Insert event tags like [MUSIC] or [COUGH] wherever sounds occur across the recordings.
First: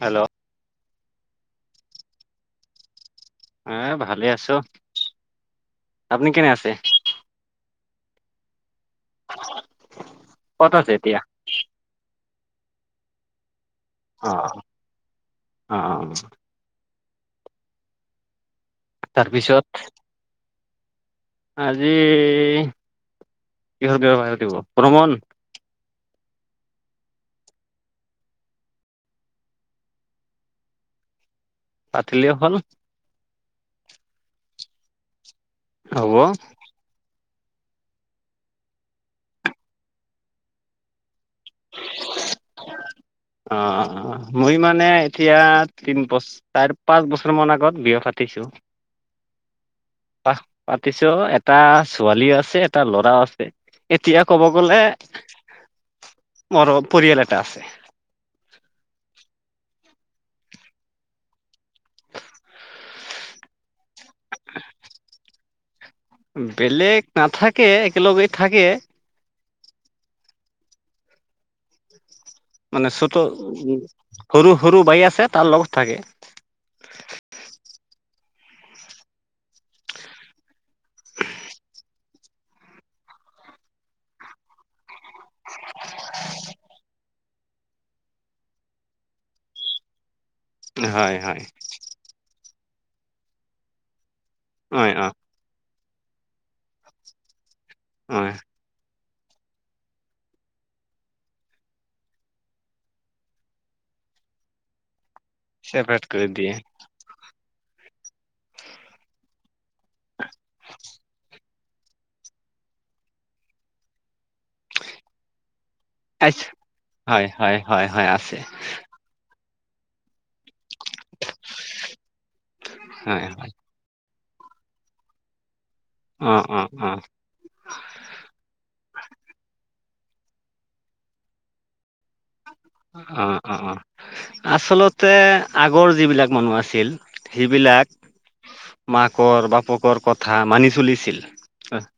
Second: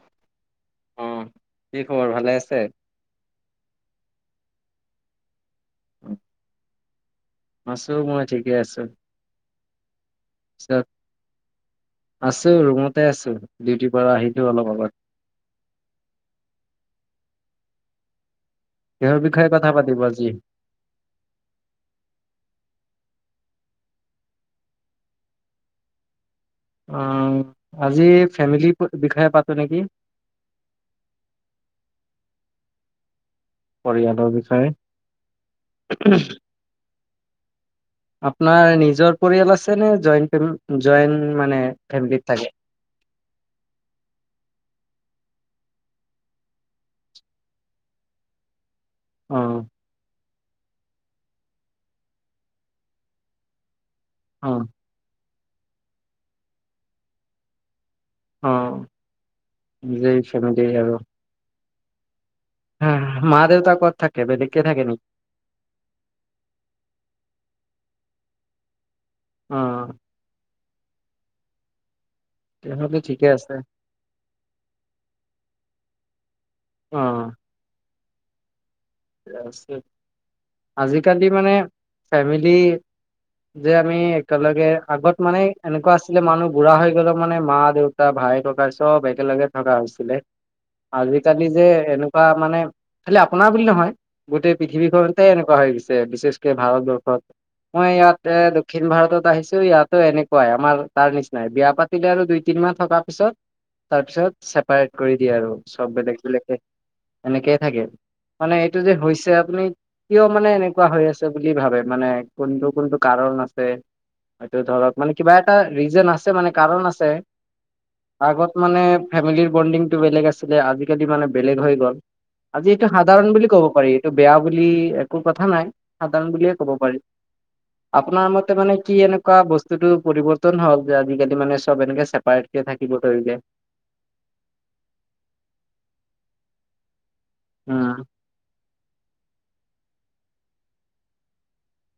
Hello? অঁ। কি খবৰ ভালে আছে? এ ভালে আছো। আপুনি কেনে আছে? আছো মই, ঠিকে আছো। কত পিছত আছে এতিয়া? আছো ৰুমতে আছো। ডিউটিৰ পৰা আহিলো অলপ আগত। অ', অ ' কিহৰ বিষয়ে তাৰপিছত কথা পাতিব আজি? আজি কিহৰ বিষয়ে কথা পাতিব? প্রথম শুন? অ', আজি ফেমিলি বিষয়ে পাতো নেকি? পাতিলে হ'ল। পৰিয়ালৰ হ'ব বিষয়ে। আপোনাৰ নিজৰ পৰিয়াল আছে নে? জইণ্ট মানে ফেমিলত থাকে? অ', অ ', অ' মই মানে এতিয়া তিন পচ চাৰ পাঁচ বছৰ মান আগত বিয়া পাতিছো। অঁ', পা পাতিছো এটা ছোৱালী আছে, এটা ল'ৰাও আছে। এতিয়া ক'ব অ গলে, মোৰো পৰিয়াল এটা আছে। অ'। যে ছেভেনটি য়াৰ'। হা, মা দেউতা কত থাকে? বেলেগকে থাকে নেকি? বেলেগ নাথাকে একেলগে থাকে। অঁ', মানে তেনেহ'লে চত ঠিকে আছে উ সৰু সৰু বাই আছে, তাৰ লগত থাকে। অ', আজিকালি মানে ফেমিলি যে আমি একেলগে আগত মানে এনেকুৱা আছিলে মানুহ বুঢ়া হৈ ত' মানে মা দেউতা ভাই ককাই চব একেলগে থকা হৈছিলে। হয় হয় আজিকালি যে এনেকুৱা মানে, খালি আপোনাৰ বুলি নহয়। গোটেই হয় অ পৃথিৱীখনতে এনেকুৱা হৈ গৈছে, বিশেষকে ভাৰতবৰ্ষত। মই হয় ইয়াত দক্ষিণ ভাৰতত আহিছো ইয়াতো এনেকুৱাই, আমাৰ তাৰ নিচিনাই। বিয়া পাতিলে আৰু দুই, তিনি মাহ থকাৰ পিছত তাৰ পিছত ছেপাৰেট কৰি দিয়ে আৰু চব চেপাৰেট বেলেগ কৰি দিয়ে বেলেগে, এনেকেই থাকে। মানে এইটো যে হৈছে আপুনি কিয় মানে এনেকুৱা হৈ আছে বুলি কি ভাবে মানে, কোনটো কোনটো কাৰণ আছে। হয়টো ধৰক মানে কিবা এটা ৰিজন আছে আচ্ছা মানে কাৰণ আছে। হয় হয় হয় হয় আছে আগত মানে ফেমেলী বন্দিংটো বেলেগ আছিলে। আজি কালি মানে বেলেগ হৈ গল। আজি এইটো হয় সাধাৰণ বুলি হয় কব পাৰি এইটো বেয়া বুলি একো কথা নাই সাধাৰণ অ বুলিয়ে অ ক'ব পাৰি। অ' আপোনাৰ মতে মানে কি এনেকুৱা বস্তুটো পৰিবৰ্তন হল যে আজিকালি মানে চব এনেকে চে অ', অ', অ' আচলতে আগৰ যিবিলাক মানুহ আছিল সেইবিলাক উম, মাকৰ বাপকৰ কথা মানি চলিছিল।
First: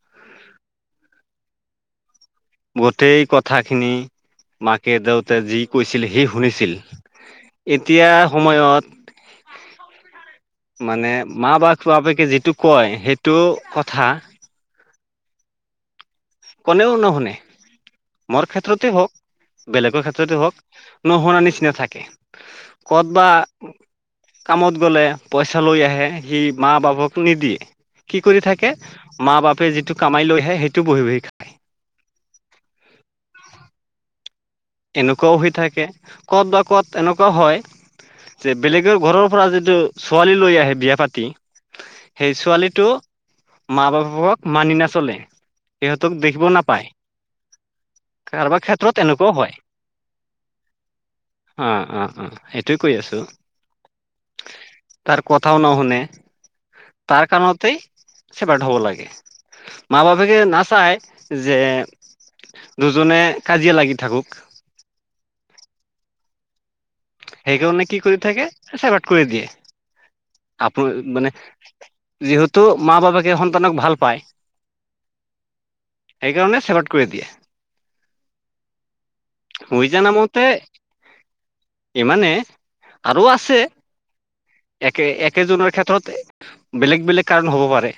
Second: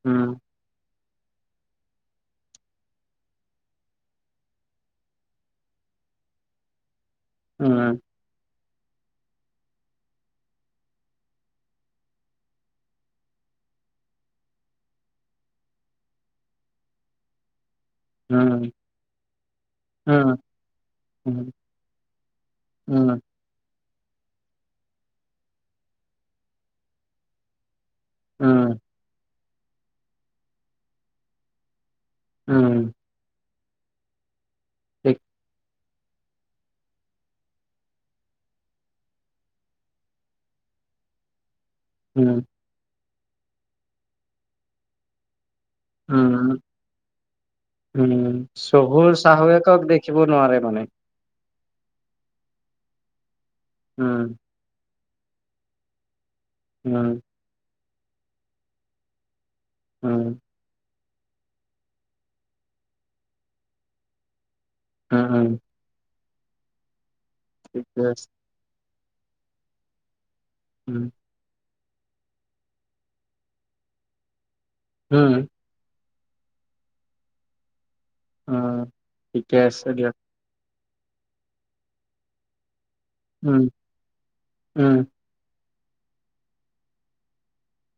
উম'। গোটেই কথাখিনি মাকে দেউতে যি কৈছিল সি শুনিছিল। উম, এতিয়া সময়ত মানে মা বা বাপেকে যিটো কয় সেইটো কথা কোনেও নুশুনে। মোৰ উম, ক্ষেত্ৰতে হওক, বেলেগৰ উম, ক্ষেত্ৰতে হওক, নুশুনা উম, নিচিনা থাকে। কত উম, বা কামত গ'লে পইচা লৈ আহে, সি মা - বাপকটো নিদিয়ে। কি কৰি থাকে, উম, মা - বাপে যিটো কামাই লৈ আহে সেইটো বহি - বহি খায়। উম। ঠিক এনেকুৱাও হৈ থাকে, ক'ত বা ক'ত এনেকুৱাও হয় যে বেলেগৰ ঘৰৰ পৰা যিটো ছোৱালী লৈ আহে বিয়া পাতি উম, সেই ছোৱালীটো মা - বাপেকক মানি নাচলে। সিহঁতক দেখিব উম', নাপায় উম, কাৰোবাৰ ক্ষেত্ৰত শহুৰ এনেকুৱাও হয় শাহুৱেকক দেখিব নোৱাৰে মানে। অ অ অ, সেইটোয়ে কৈ আছো। ওম। তাৰ কথাও নশুনে উম, তাৰ কাৰণতেই চেপাৰেট হ'ব লাগে, মা - উম। বাপেকে নাচাই যে দুজনে কাজিয়া লাগি থাকোক। অ অ। সেইকাৰণে কি ঠিকে কৰি আছে থাকে? চেপাৰেট কৰি দিয়ে, আপোন উম মানে যিহেতু মা বাপেকে সন্তানক ভাল পায়। ওম। সেইকাৰণে চেপাৰেট কৰি দিয়ে। অ। শুই জানা মতে ইমানে আৰু আছে, উম উম একে এক কেইজনৰ ক্ষেত্ৰত বেলেগ- বেলেগ কাৰণ হ'ব পাৰে।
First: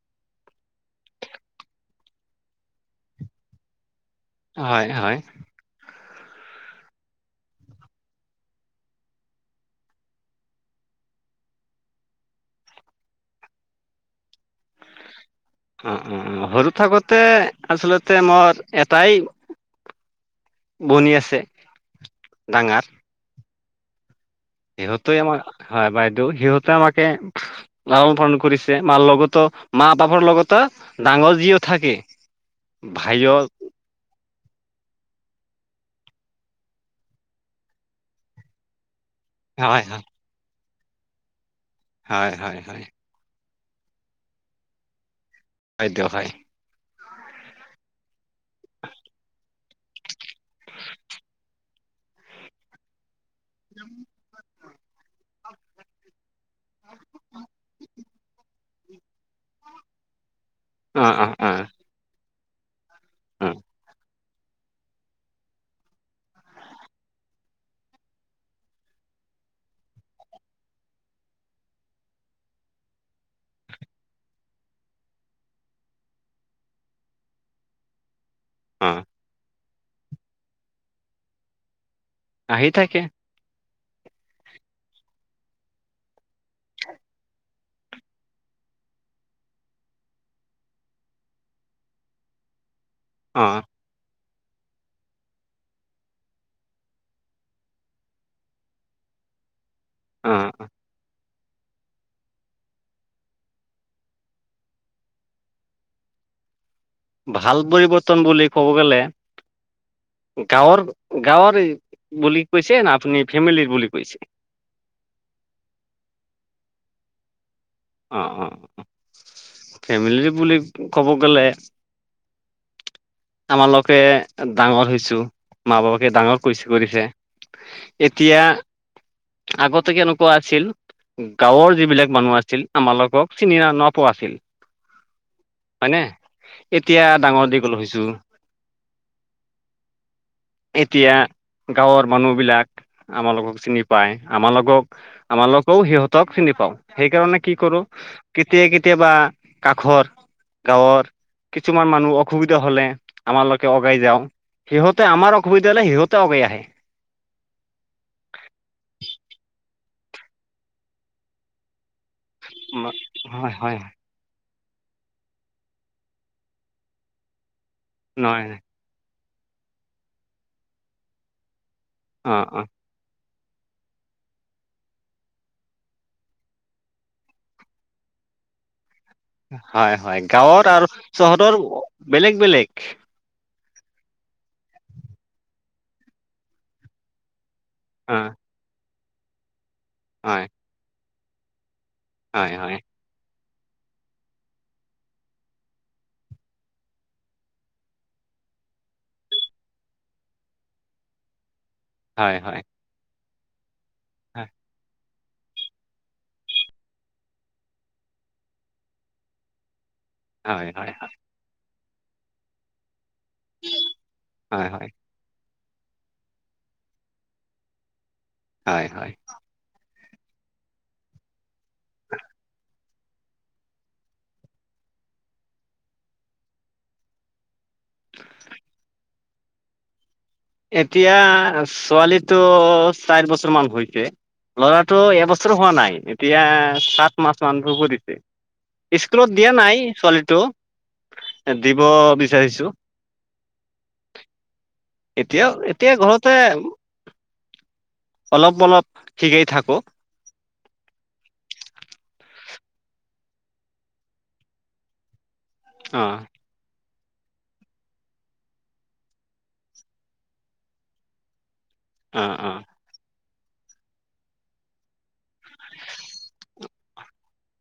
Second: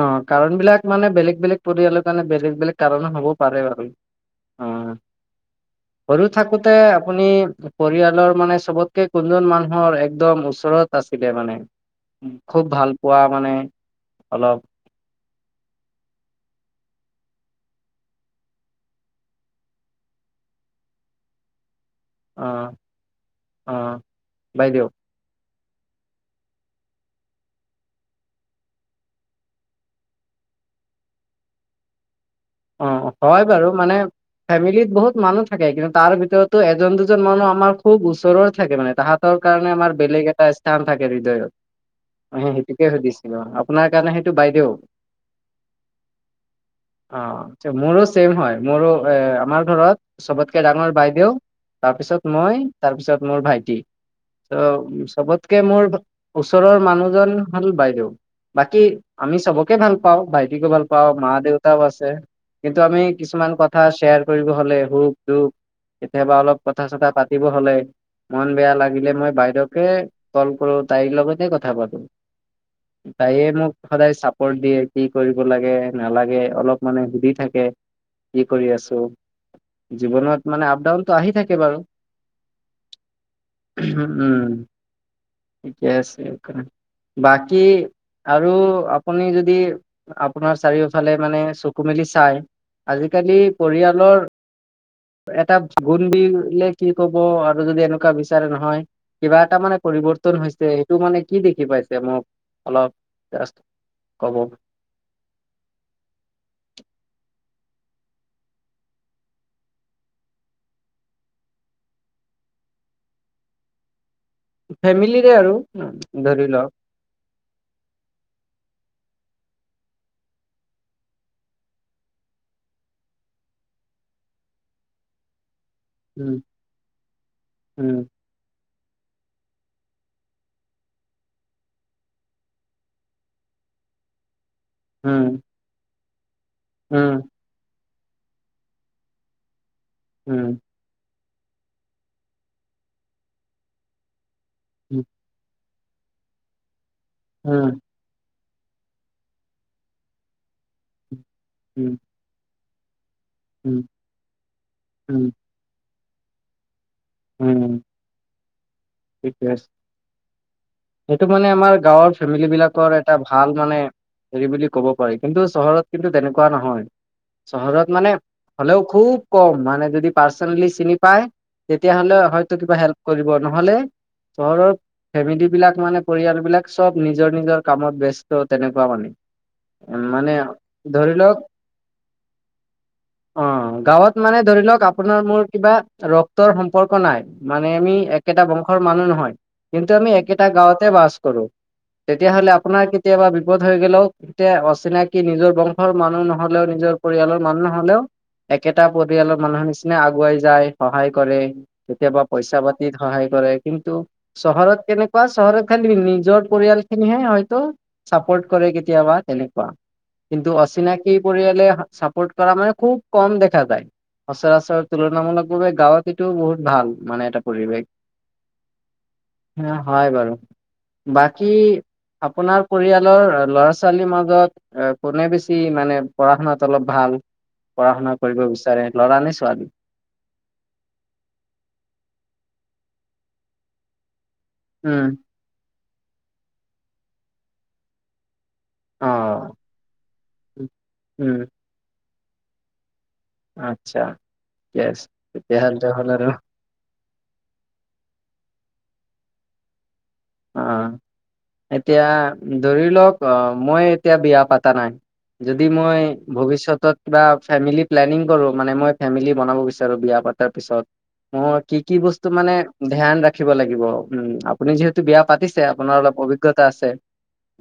অ কাৰণবিলাক মানে বেলেগ - বেলেগ পৰিয়ালৰ কাৰণে বেলেগ - বেলেগ কাৰণ হব পাৰে বাৰু। হয় হয়। কৰি থাকোতে আপুনি পৰিয়ালৰ মানে চবতকে কোনজন মানুহৰ একদম ওচৰত আছিলে মানে? উ খুব ভাল পোৱা মানে অলপ অ অ, সৰু থাকোতে আচলতে মই এটাই বনি আছে। অ ডাঙৰ অ। বাইদেউ সিহঁতে আমাৰ হয় বাইদেউ, সিহঁতে আমাকে লালন পালন কৰিছে, মাৰ লগতো মা- বাপৰ লগত ডাঙৰ যিও থাকে অ, ভাইও হয় বাৰু মানে ফেমিলিত বহুত মানুহ থাকে, কিন্তু তাৰ ভিতৰতো এজন দুজন মানুহ আমাৰ খুব ওচৰৰ থাকে মানে তাহাঁত তাৰ কাৰণে হয় আমাৰ বেলেগ এটা স্থান থাকে হৃদয়ত হয় হয় স হয় হয় সেইটোকে সুধিছো। আপোনাৰ কাৰণে সেইটো বাইদেউ? হয় দে হয়। অ মোৰো ছেম হয় মোৰো এ আমাৰ ঘৰত চবতকে ডাঙৰ বাইদেউ তাৰপিছত মই, তাৰপিছত মোৰ ভাইটি। ত চবতকে মোৰ ওচৰৰ মানুহজন হ'ল বাইদেউ। বাকী আমি চবক কে ভাল পাওঁ। ভাইটিকো ভাল অ', পাওঁ মা অ', অ', দেউতাও আছে কিন্তু আমি কিছুমান অ', কথা শ্বেয়াৰ কৰিব হ'লে সুখ- দুখ কেতিয়াবা অলপ কথা চথা পাতিব হ'লে মন বেয়া লাগিলে মই বাইদেওকে কল কৰো তাইৰ লগতে কথা পাতো। তায়ে মোক সদায় চাপৰ্ট দিয়ে। কি কৰিব লাগে নালাগে। অলপ মানে সুধি থাকে কি কৰি আছো। অ', জীৱনত মানে আপ ডাউনতটো আহি থাকে বাৰু। আহি থাকে। হু উম ঠিকে আছে। বাকী আৰু আপুনি যদি আপোনাৰ চাৰিওফালে মানে চকু মেলি চাই, আজিকালি অ', পৰিয়ালৰ এটা গুণ দিলে কি কব আৰু যদি এনেকুৱা বিচাৰে নহয়, কিবা এটা মানে পৰিৱৰ্তন অ', হৈছে সেইটো মানে কি দেখি পাইছে? মোক অলপ জাস্ট‌ ক'ব ভাল পৰিৱৰ্তন বুলি ক'ব গ'লে গাঁৱৰ গাঁৱৰ এ বুলি কৈছে না আপুনি ফেমিলিৰ বুলি কৈছে? ফেমিলিৰে আৰু ধৰি লওঁক। অঁ অঁ ফেমিলি বুলি ক'ব গ'লে আমালকে ডাঙৰ হৈছো মা বাপাকে উম ডাঙৰ কৰিছ কৰিছে। এতিয়া আগতে কেনেকোৱা‌ আছিল ও গাঁৱৰ যিবিলাক মানুহ আছিল আমালোকক চিনি ন পোৱা আছিল। হুম। হয়নে? এতিয়া ডাঙৰ দীঘল হৈছো। উম এতিয়া গাঁৱৰ মানুহবিলাক আমালোকক চিনি পায় আমালোকক আমালোক কৌ সিহঁতক চিনি পাওঁ সেইকাৰণে কি কৰো কেতিয়া কেতিয়াবা কাষৰ গাঁৱৰ কিছুমান মানুহ অসুবিধা হলে আমালৈকে আগাই যাওঁ, সিহঁতে আমাৰ অসুবিধা হলে সিহঁতে আগাই আহে। ওম। ঠিকে আছে। সেইটো মানে আমাৰ গাঁৱৰ ফেমিলি বিলাকৰ এটা হয় ভাল হয় মানে হেৰি বুলি ক'ব পাৰি। কিন্তু চহৰত কিন্তু তেনেকুৱা নহয় চহৰত মানে নহয় নহয় হ'লেও খুব কম। মানে যদি পাৰ্চনেলি চিনি পায় তেতিয়া হ'লেও অ' হয়তো অ' কিবা হেল্প কৰিব নহ'লে চহৰৰ ফেমিলী বিলাক মানে পৰিয়াল বিলাক, চব নিজৰ নিজৰ কামত ব্যস্ত তেনেকুৱা মানে। হয় উম, হয়। মানে গাঁৱত আৰ ধৰি চহৰৰ বেলেগ বেলেগ। অঁ, গাঁৱত মানে ধৰি লওক আপোনাৰ মোৰ কিবা ৰক্তৰ সম্পৰ্ক নাই মানে আমি অ' একেটা বংশৰ মানুহ নহয়, কিন্তু আমি হয় একেটা গাঁওতে বাস কৰোঁ। তেতিয়া হ'লে হয় হয় আপোনাৰ কেতিয়াবা বিপদ হৈ গলেও তেয়া অচিনাকি নিজৰ বংশৰ মানুহ নহ'লেও নিজৰ পৰিয়ালৰ মানুহ নহ'লেও একেটা পৰিয়ালৰ মানুহৰ নিচিনা আগুৱাই যায়, সহায় কৰে। কেতিয়াবা হয় পইচা হয় পাতিত সহায় কৰে, কিন্তু হয় চহৰত কেনেকে। কেনেকুৱা চহৰত খালি নিজৰ পৰিয়াল খিনিহে হয়তো চাপৰ্ট কৰে কেতিয়াবা তেনেকুৱা। কিন্তু হয় হয় অচিনাকি পৰিয়াললে চাপোৰ্ট কৰা মানে খুব। কম দেখা যায়, হয় হয় সচৰাচৰ তুলনামূলকভাবে গাঁৱততো বহুত ভাল মানে এটা পৰিৱেশ। হয় হয়। হয় বাৰু বাকী আপোনাৰ পৰিয়ালৰ ল'ৰা ছ। ল' ছোৱালীৰ মাজত এ' কোনে বেছি মানে পঢ়া শুনাত অলপ ভাল? পঢ়া শুনা কৰিব বিচাৰে, ল'ৰা নে ছোৱালী? এতিয়া ছোৱালীটো চাৰি বছৰ মান হৈছে ল'ৰাটো উম এবছৰ। হোৱা নাই এতিয়া সাত মাহ মান ধব দিছে। অ স্কুলত দিয়া নাই ছোৱালীটো, উম দিব বিচাৰিছো। আচ্ছা। ঠিকে আছে এতিয়াও তেতিয়াহ'লে এতিয়া হ'ল আৰু ঘৰতে অলপ - অলপ শিকাই থাকো। অ' এতিয়া ধৰি লওক অ' মই এতিয়া বিয়া পতা নাই। যদি মই অ ভৱিষ্যতত। কিবা ফেমিলি প্লেনিং কৰো মানে মই ফেমিলি বনাব বিচাৰো বিয়া পাতাৰ পিছত মই। কি কি অ বস্তু মানে অ ধ্যান ৰাখিব লাগিব, উম আপুনি যিহেতু। বিয়া পাতিছে, আপোনাৰ অলপ অভিজ্ঞতা আছে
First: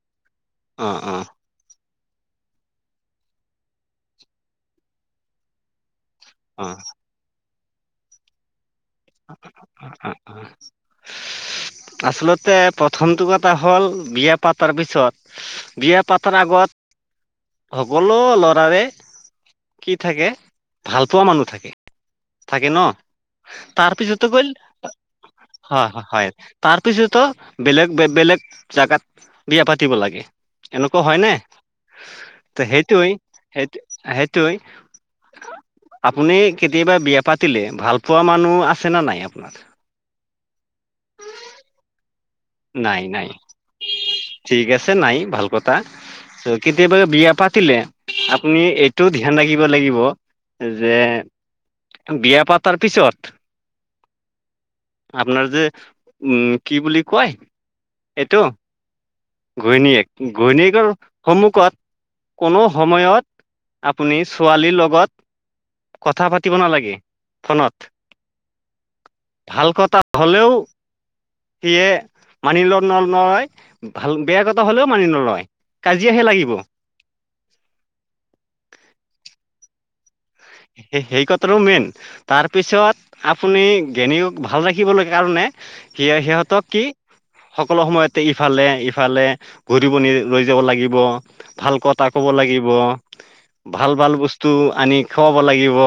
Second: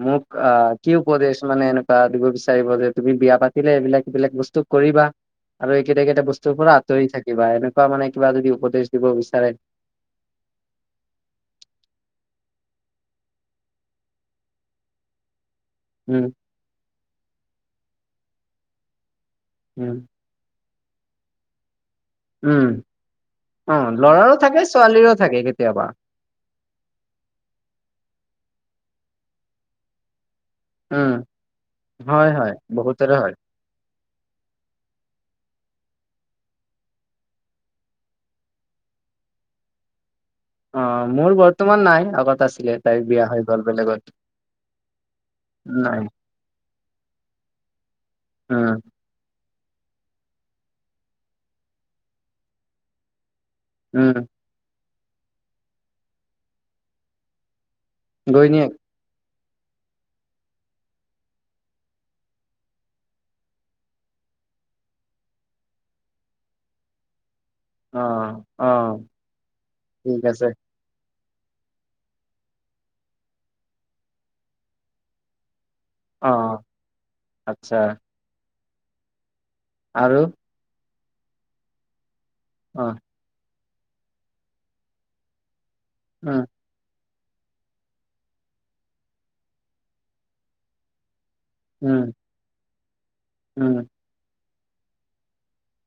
মোক অ কি উপদেশ। মানে এনেকুৱা দিব বিচাৰিব যে, তুমি বিয়া পাতিলে এইবিলাক এইবিলাক বস্তু কৰিবা। আৰু এই কেইটা - কেইটা বস্তুৰ অ অ পৰা আঁতৰি থাকিবা এনেকুৱা মানে কিবা যদি উপদেশ দিব বিচাৰে। উ উ। আচলতে প্ৰথমটো কথা হ'ল বিয়া পাতাৰ পিছত। বিয়া উম পতাৰ আগত সকলো ল'ৰাৰে। কি উম থাকে ভালপোৱা মানুহ থাকে। উম থাকে ন, অ তাৰপিছতে ল'ৰাৰো গৈ থাকে ছোৱালীৰো থাকে কেতিয়াবা হয় হয় হয়। তাৰপিছতো বেলেগ- বেলেগ জেগাত বিয়া পাতিব লাগে। এনেকুৱা উম হয় ন, হয়, হয়, ত 'সেইটোৱে বহুতৰে হয়। সেইটো সেই। সেইটোৱে। আপুনি কেতিয়াবা বিয়া পাতিলে ভাল পোৱা মানুহ আছে নে নাই আপোনাৰ? অ' মোৰ বৰ্তমান নাই, আগত আছিলে তাইৰ নাই, বিয়া নাই হৈ গ'ল বেলেগত। ঠিক আছে নাই ভাল কথা নাই, কেতিয়াবা বিয়া পাতিলে আপুনি। উম, টো ধ্যান ৰাখিব লাগিব যে, বিয়া পাতাৰ পিছত। উম। আপোনাৰ যে, উম কি বুলি কয়। এইটো দৈনিক। ঘৈণীয়েক, ঘৈণীয়েকৰ সন্মুখত। কোনো সময়ত আপুনি ছোৱালীৰ লগত। কথা পাতিব নালাগে ফোনত। অ', অ', ভাল কথা ঠিক আছে, হলেও। সেয়ে মানি ল নল নহয়। [UNINTELLIGIBLE] ভাল বেয়া কথা হ'লেও মানি নলয়। কাজিয়াহে লাগিব অঁ আচ্ছা। আৰু। স সেই কথাটো মেইন, অ', তাৰপিছত আপুনি ঘৈণীক ভাল ৰাখিবলৈ কাৰণে সেয়াই উম, সিহঁতক কি সকলো সময়তে ইফালে ইফালে ঘূৰিব নি লৈ যাব লাগিব। ভাল উম, কথা ক'ব লাগিব উম, ভাল ভাল বস্তু আনি খুৱাব লাগিব।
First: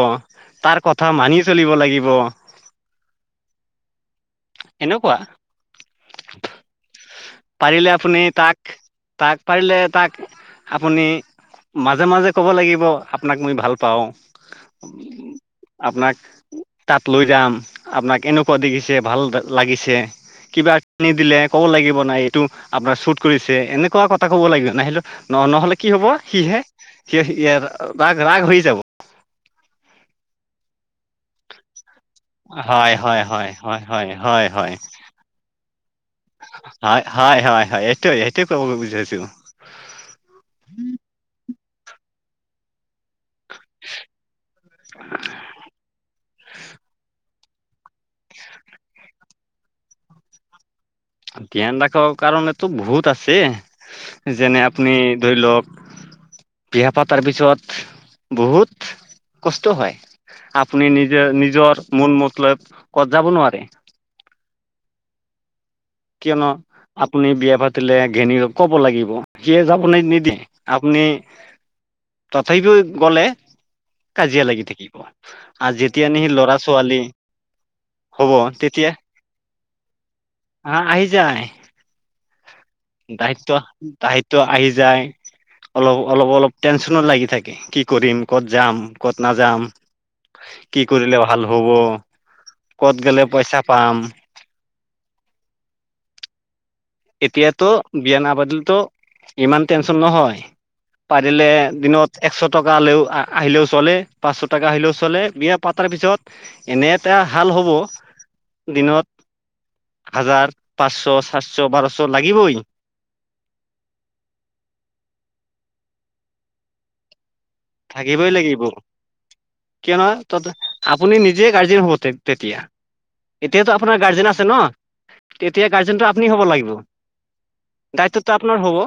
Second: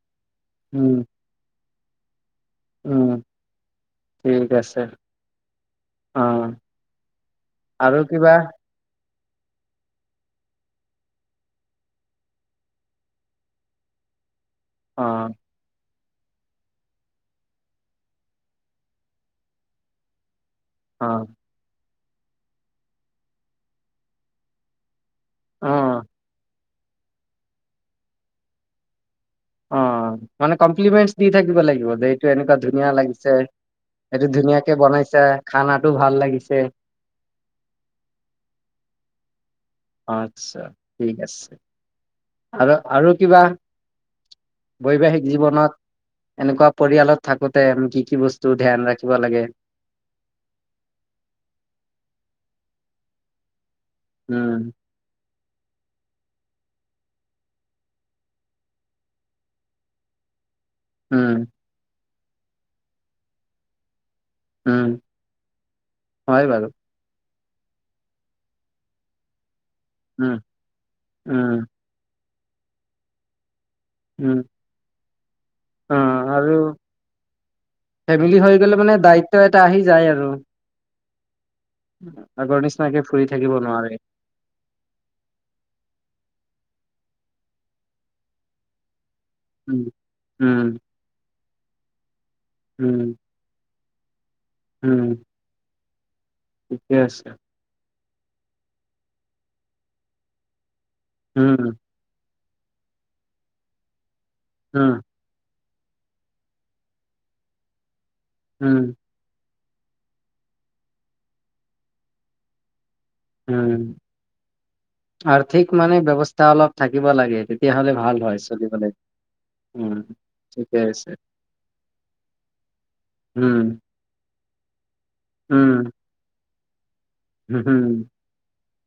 তাৰ উম, কথা মানি চলিব লাগিব। উম ঠিক আছে এনেকুৱা অঁ পাৰিলে আপুনি তাক তাক পাৰিলে তাক আপুনি মাজে মাজে ক'ব লাগিব আপোনাক মই ভাল পাওঁ। অ আপোনাক তাত লৈ যাম আপোনাক এনেকুৱা দেখিছে ভাল লাগিছে কিবা। নি অ', দিলে ক'ব লাগিব নাই এইটো আপোনাৰ শ্বুট কৰিছে এনেকুৱা কথা ক'ব লাগিব নাহিলো। ন নহলে কি অ', হব সিহে সি সে ৰা ৰাগ হৈ যাব। অ মানে কমপ্লিমেণ্ট দি থাকিব লাগিব দেই টো এনেকুৱা ধুনীয়া হয় হয় লাগিছে হয় হয় হয় সেইটো হয় ধুনীয়াকে হয় বনাইছে খানাতো ভাল লাগিছে। হয় হয় হয় হয় এইটোৱে সেইটোৱে কবো বিচাৰিছোঁ। আচ্ছা ঠিক আছে আৰু আৰু কিবা বৈবাহিক জীৱনত এনেকুৱা পৰিয়ালত। থাকোতে আমি কি কি বস্তু ধ্যান ৰাখিব লাগে। ধ্যান ৰাখাৰ কাৰণেতো বহুত আছে যেনে উম, আপুনি ধৰি লওক- বিয়া পাতাৰ পিছত বহুত কষ্ট হয়। আপুনি নিজে উম, নিজৰ মল মত লৈ কত যাব নোৱাৰে উম হয় কিয়নো বাৰু। আপুনি বিয়া পাতিলে ঘেনীৰ ক'ব লাগিব। সিয়ে যাবলৈ উম, নিদিয়ে আপুনি উম, যেতেগই গলে উম, কাজিয়া লাগি থাকিব। আৰু যেতিয়া অ' নি সি আৰু ল'ৰা ছোৱালী হব তেতিয়া। টো এটা আহি যায় আৰু অ আহি যায়। আগৰ নিচিনা ফুৰি থাকিব নোৱাৰে। তো আহি যাই অলপ অলপ অলপ টেনচনো লাগি থাকে কি কৰিম ক'ত যাম। ক'ত নাযাম উম, উম, কি কৰিলে ভাল হ'ব ক'ত উম, গ'লে পইচা পাম উম ঠিকে আছে। এতিয়াতো বিয়া নাবাদিলেতো ইমান টেনশন নহয় পাৰিলে উম, দিনত একশ টকালেও আহিলেও চলে পাঁচশ টকা উম, আহিলেও চলে বিয় পাতাৰ পিছত এনে এটা হাল হ'ব উম, দিনত। হাজাৰ পাঁচশ চাতশ বাৰশ লাগিবই- উম আৰ্থিক মানে ব্যৱস্থা অলপ থাকিব লাগে। তেতিয়াহ'লে ভাল হয় চলিবলে কিয়নহ ত আপুনি নিজে গাৰ্জিৰ হব তেতিয়া। এতিয়াতো উম, আপোনাৰ গাৰ্জেন আছে ন তেতিয়া উম, গাৰ্জেনটো আপুনি হ'ব লাগিব হুম। দায়িত্বটো আপোনাৰ হ'ব